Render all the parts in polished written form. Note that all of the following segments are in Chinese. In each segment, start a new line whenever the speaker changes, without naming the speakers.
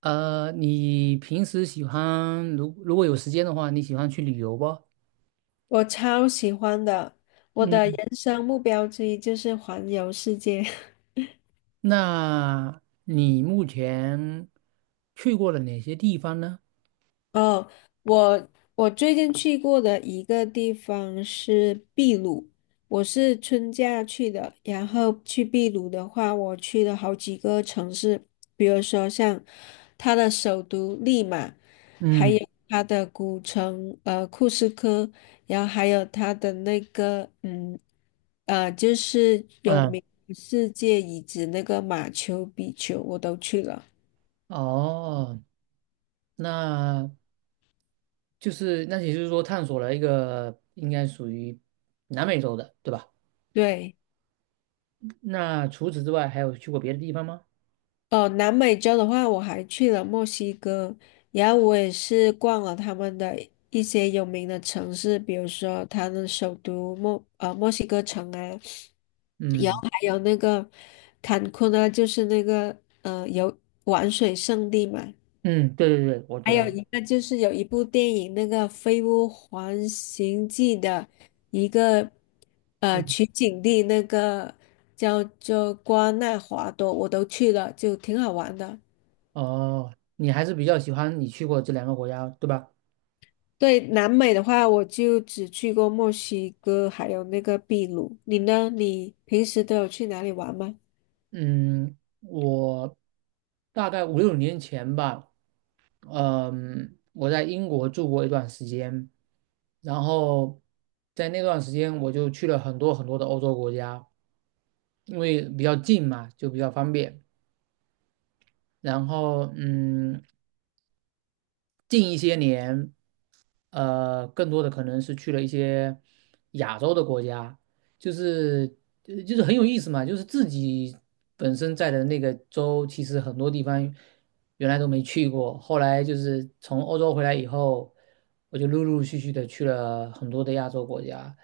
你平时喜欢，如果有时间的话，你喜欢去旅游不？
我超喜欢的，我的
嗯，
人生目标之一就是环游世界。
那你目前去过了哪些地方呢？
哦，我我最近去过的一个地方是秘鲁，我是春假去的。然后去秘鲁的话，我去了好几个城市，比如说像它的首都利马，还有
嗯
它的古城库斯科，然后还有它的那个就是有
嗯。
名世界遗址那个马丘比丘，我都去了。
哦，那就是那也就是说探索了一个应该属于南美洲的，对吧？
对。
那除此之外还有去过别的地方吗？
哦，南美洲的话，我还去了墨西哥，然后我也是逛了他们的一些有名的城市，比如说他们首都墨西哥城啊，然后
嗯
还有那个坎昆啊，就是那个游玩水圣地嘛，
嗯，对对对，我知
还有
道。
一个就是有一部电影那个《飞屋环形记》的一个
嗯。
取景地，那个叫做瓜纳华多，我都去了，就挺好玩的。
哦，你还是比较喜欢你去过这两个国家，对吧？
对，南美的话，我就只去过墨西哥，还有那个秘鲁。你呢？你平时都有去哪里玩吗？
嗯，我大概五六年前吧，嗯，我在英国住过一段时间，然后在那段时间我就去了很多很多的欧洲国家，因为比较近嘛，就比较方便。然后嗯，近一些年，更多的可能是去了一些亚洲的国家。就是就是很有意思嘛，就是自己本身在的那个州，其实很多地方原来都没去过，后来就是从欧洲回来以后，我就陆陆续续的去了很多的亚洲国家，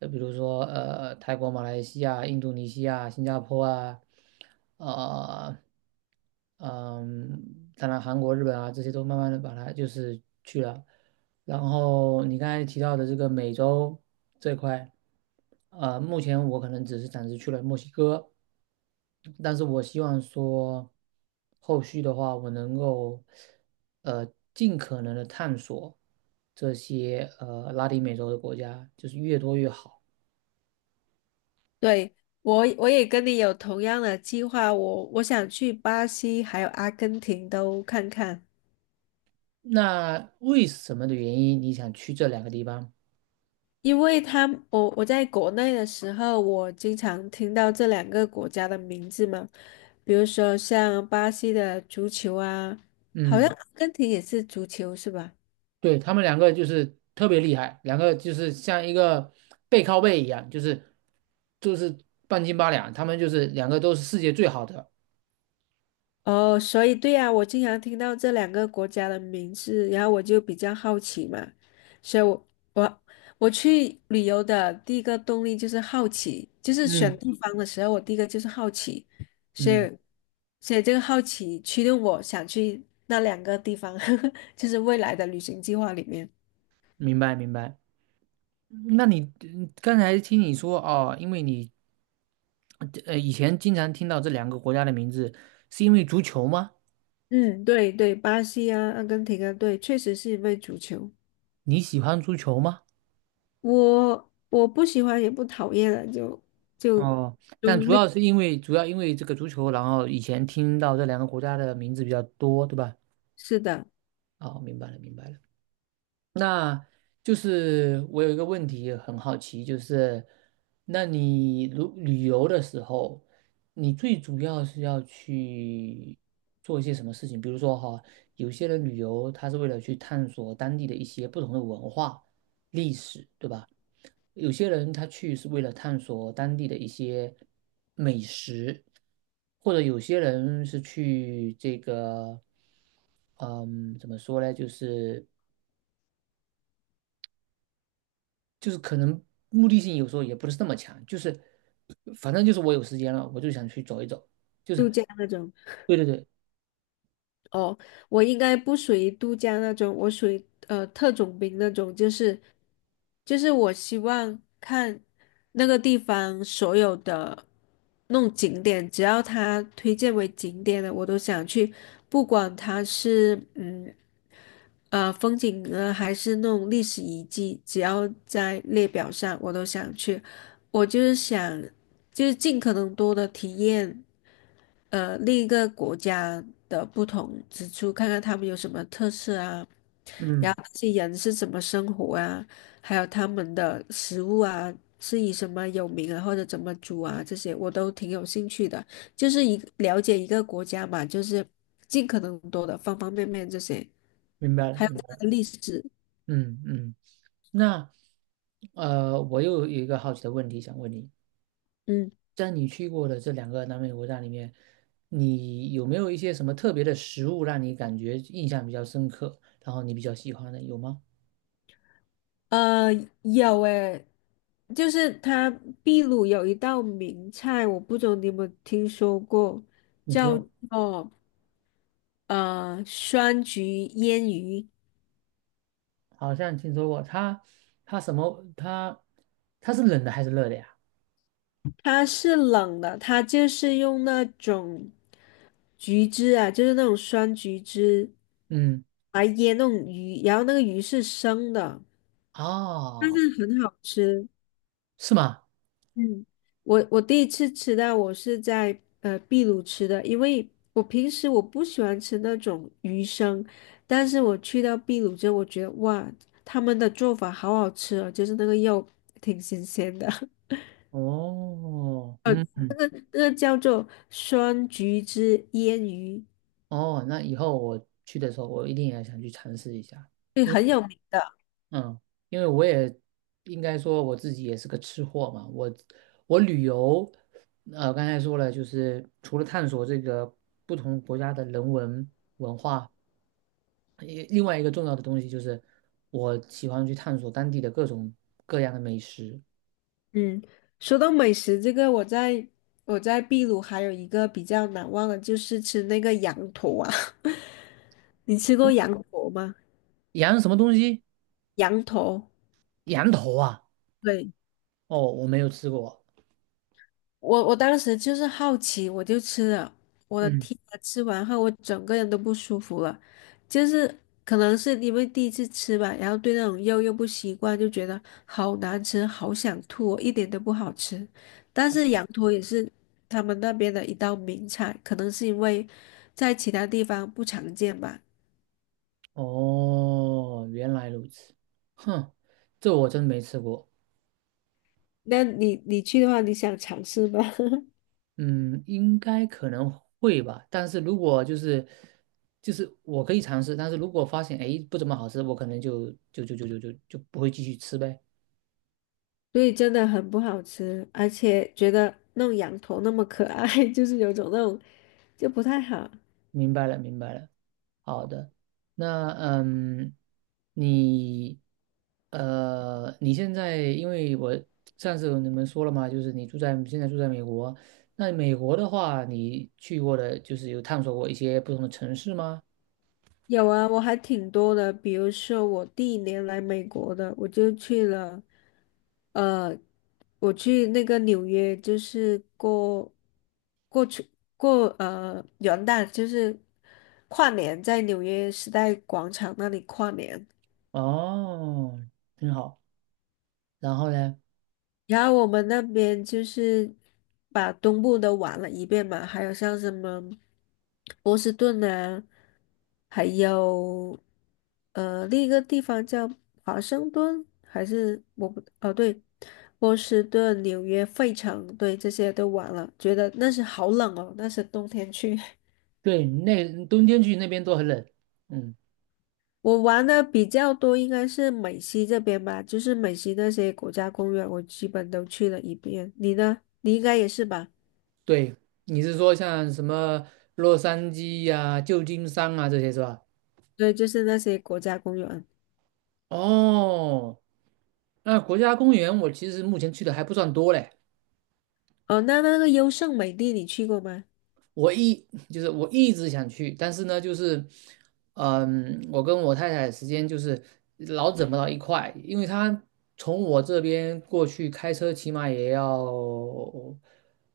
就比如说泰国、马来西亚、印度尼西亚、新加坡啊，呃，嗯，当然韩国、日本啊这些都慢慢的把它就是去了。然后你刚才提到的这个美洲这块，目前我可能只是暂时去了墨西哥，但是我希望说后续的话，我能够呃尽可能的探索这些拉丁美洲的国家，就是越多越好。
对，我也跟你有同样的计划，我想去巴西还有阿根廷都看看，
那为什么的原因你想去这两个地方？
因为他们我在国内的时候，我经常听到这两个国家的名字嘛，比如说像巴西的足球啊，好像
嗯，
阿根廷也是足球是吧？
对，他们两个就是特别厉害，两个就是像一个背靠背一样，就是半斤八两，他们就是两个都是世界最好的。
哦，所以对呀，我经常听到这两个国家的名字，然后我就比较好奇嘛，所以我我我去旅游的第一个动力就是好奇，就是选
嗯
地方的时候，我第一个就是好奇，所以
嗯，
所以这个好奇驱动我想去那两个地方，就是未来的旅行计划里面。
明白明白。那你嗯刚才听你说哦，因为你以前经常听到这两个国家的名字，是因为足球吗？
嗯，对对，巴西啊，阿根廷啊，对，确实是因为足球，
你喜欢足球吗？
我不喜欢也不讨厌了，就
哦，但
中
主
立，
要是因为主要因为这个足球，然后以前听到这两个国家的名字比较多，对吧？
是的。
哦，明白了，明白了。那就是我有一个问题很好奇，就是那你如旅游的时候，你最主要是要去做一些什么事情？比如说哈，有些人旅游他是为了去探索当地的一些不同的文化、历史，对吧？有些人他去是为了探索当地的一些美食，或者有些人是去这个，嗯，怎么说呢？就是可能目的性有时候也不是那么强，就是反正就是我有时间了，我就想去走一走，就是
度假那种。
对对对。
哦，我应该不属于度假那种，我属于特种兵那种，就是我希望看那个地方所有的那种景点，只要它推荐为景点的，我都想去，不管它是风景呢，还是那种历史遗迹，只要在列表上，我都想去。我就是想尽可能多的体验。另一个国家的不同之处，看看他们有什么特色啊，然
嗯，
后这些人是怎么生活啊，还有他们的食物啊，是以什么有名啊，或者怎么煮啊，这些我都挺有兴趣的。就是一了解一个国家嘛，就是尽可能多的方方面面这些，
明白了
还有
明白
它
了，
的历史，
嗯嗯。那我又有一个好奇的问题想问你。
嗯，
在你去过的这两个南美国家里面，你有没有一些什么特别的食物让你感觉印象比较深刻，然后你比较喜欢的，有吗？
呃，有诶。就是它秘鲁有一道名菜，我不知道你有没有听说过，
你
叫
说
做酸橘腌鱼，
好像听说过，它它什么它它是冷的还是热的呀？
它是冷的，它就是用那种橘汁啊，就是那种酸橘汁
嗯，
来腌那种鱼，然后那个鱼是生的，
哦，
很好吃。
是吗？
嗯，我第一次吃到，我是在秘鲁吃的，因为我平时我不喜欢吃那种鱼生，但是我去到秘鲁之后，我觉得哇，他们的做法好好吃哦，就是那个肉挺新鲜的。
哦，嗯嗯。
这个叫做酸橘汁腌鱼，
哦，那以后我去的时候，我一定也想去尝试一下。
对，
因
很
为，
有名。
嗯，因为我也应该说我自己也是个吃货嘛，我我旅游，刚才说了，就是除了探索这个不同国家的人文文化，也另外一个重要的东西就是我喜欢去探索当地的各种各样的美食。
嗯，说到美食，这个我在秘鲁还有一个比较难忘的，就是吃那个羊驼啊。你吃过羊驼吗？
羊什么东西？
羊驼，
羊头啊？
对，
哦，我没有吃过。
我当时就是好奇，我就吃了。我的
嗯，
天啊，吃完后我整个人都不舒服了，就是可能是因为第一次吃吧，然后对那种肉又不习惯，就觉得好难吃，好想吐哦一点都不好吃。但是羊驼也是他们那边的一道名菜，可能是因为在其他地方不常见吧。
哦，原来如此。哼，这我真没吃过。
那你去的话，你想尝试吗？
嗯，应该可能会吧，但是如果就是就是我可以尝试，但是如果发现哎不怎么好吃，我可能就不会继续吃呗。
所以真的很不好吃，而且觉得那种羊驼那么可爱，就是有种那种就不太好。
明白了，明白了。好的，那嗯，你你现在因为我上次有你们说了嘛，就是你住在现在住在美国，那美国的话，你去过的就是有探索过一些不同的城市吗？
有啊，我还挺多的，比如说我第一年来美国的，我就去了，呃，我去那个纽约，就是过去过元旦，就是跨年在纽约时代广场那里跨年。
哦，很好。然后呢？
然后我们那边就是把东部都玩了一遍嘛，还有像什么波士顿啊，还有另一个地方叫华盛顿，还是我不哦对，波士顿、纽约、费城，对这些都玩了，觉得那是好冷哦，那是冬天去。
对，那冬天去那边都很冷。嗯，
我玩的比较多应该是美西这边吧，就是美西那些国家公园，我基本都去了一遍。你呢？你应该也是吧？
对，你是说像什么洛杉矶呀、旧金山啊这些是吧？
对，就是那些国家公园。
哦，那国家公园我其实目前去的还不算多嘞。
哦，那那个优胜美地你去过吗？
我一我一直想去，但是呢，就是，嗯，我跟我太太时间就是老整不到一块，因为她从我这边过去开车起码也要，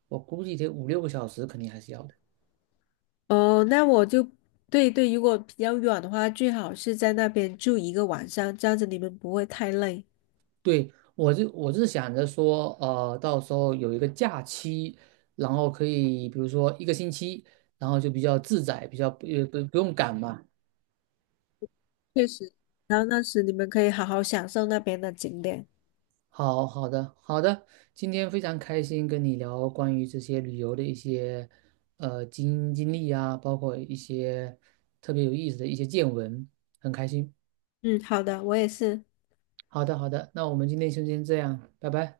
我估计得五六个小时，肯定还是要的。
哦，那我就对对，如果比较远的话，最好是在那边住一个晚上，这样子你们不会太累。
对，我就我是想着说，到时候有一个假期，然后可以比如说一个星期，然后就比较自在，比较也不用赶嘛。
确实，然后那时你们可以好好享受那边的景点。
好好的好的，今天非常开心跟你聊关于这些旅游的一些经历啊，包括一些特别有意思的一些见闻，很开心。
嗯，好的，我也是。
好的好的，那我们今天就先这样，拜拜。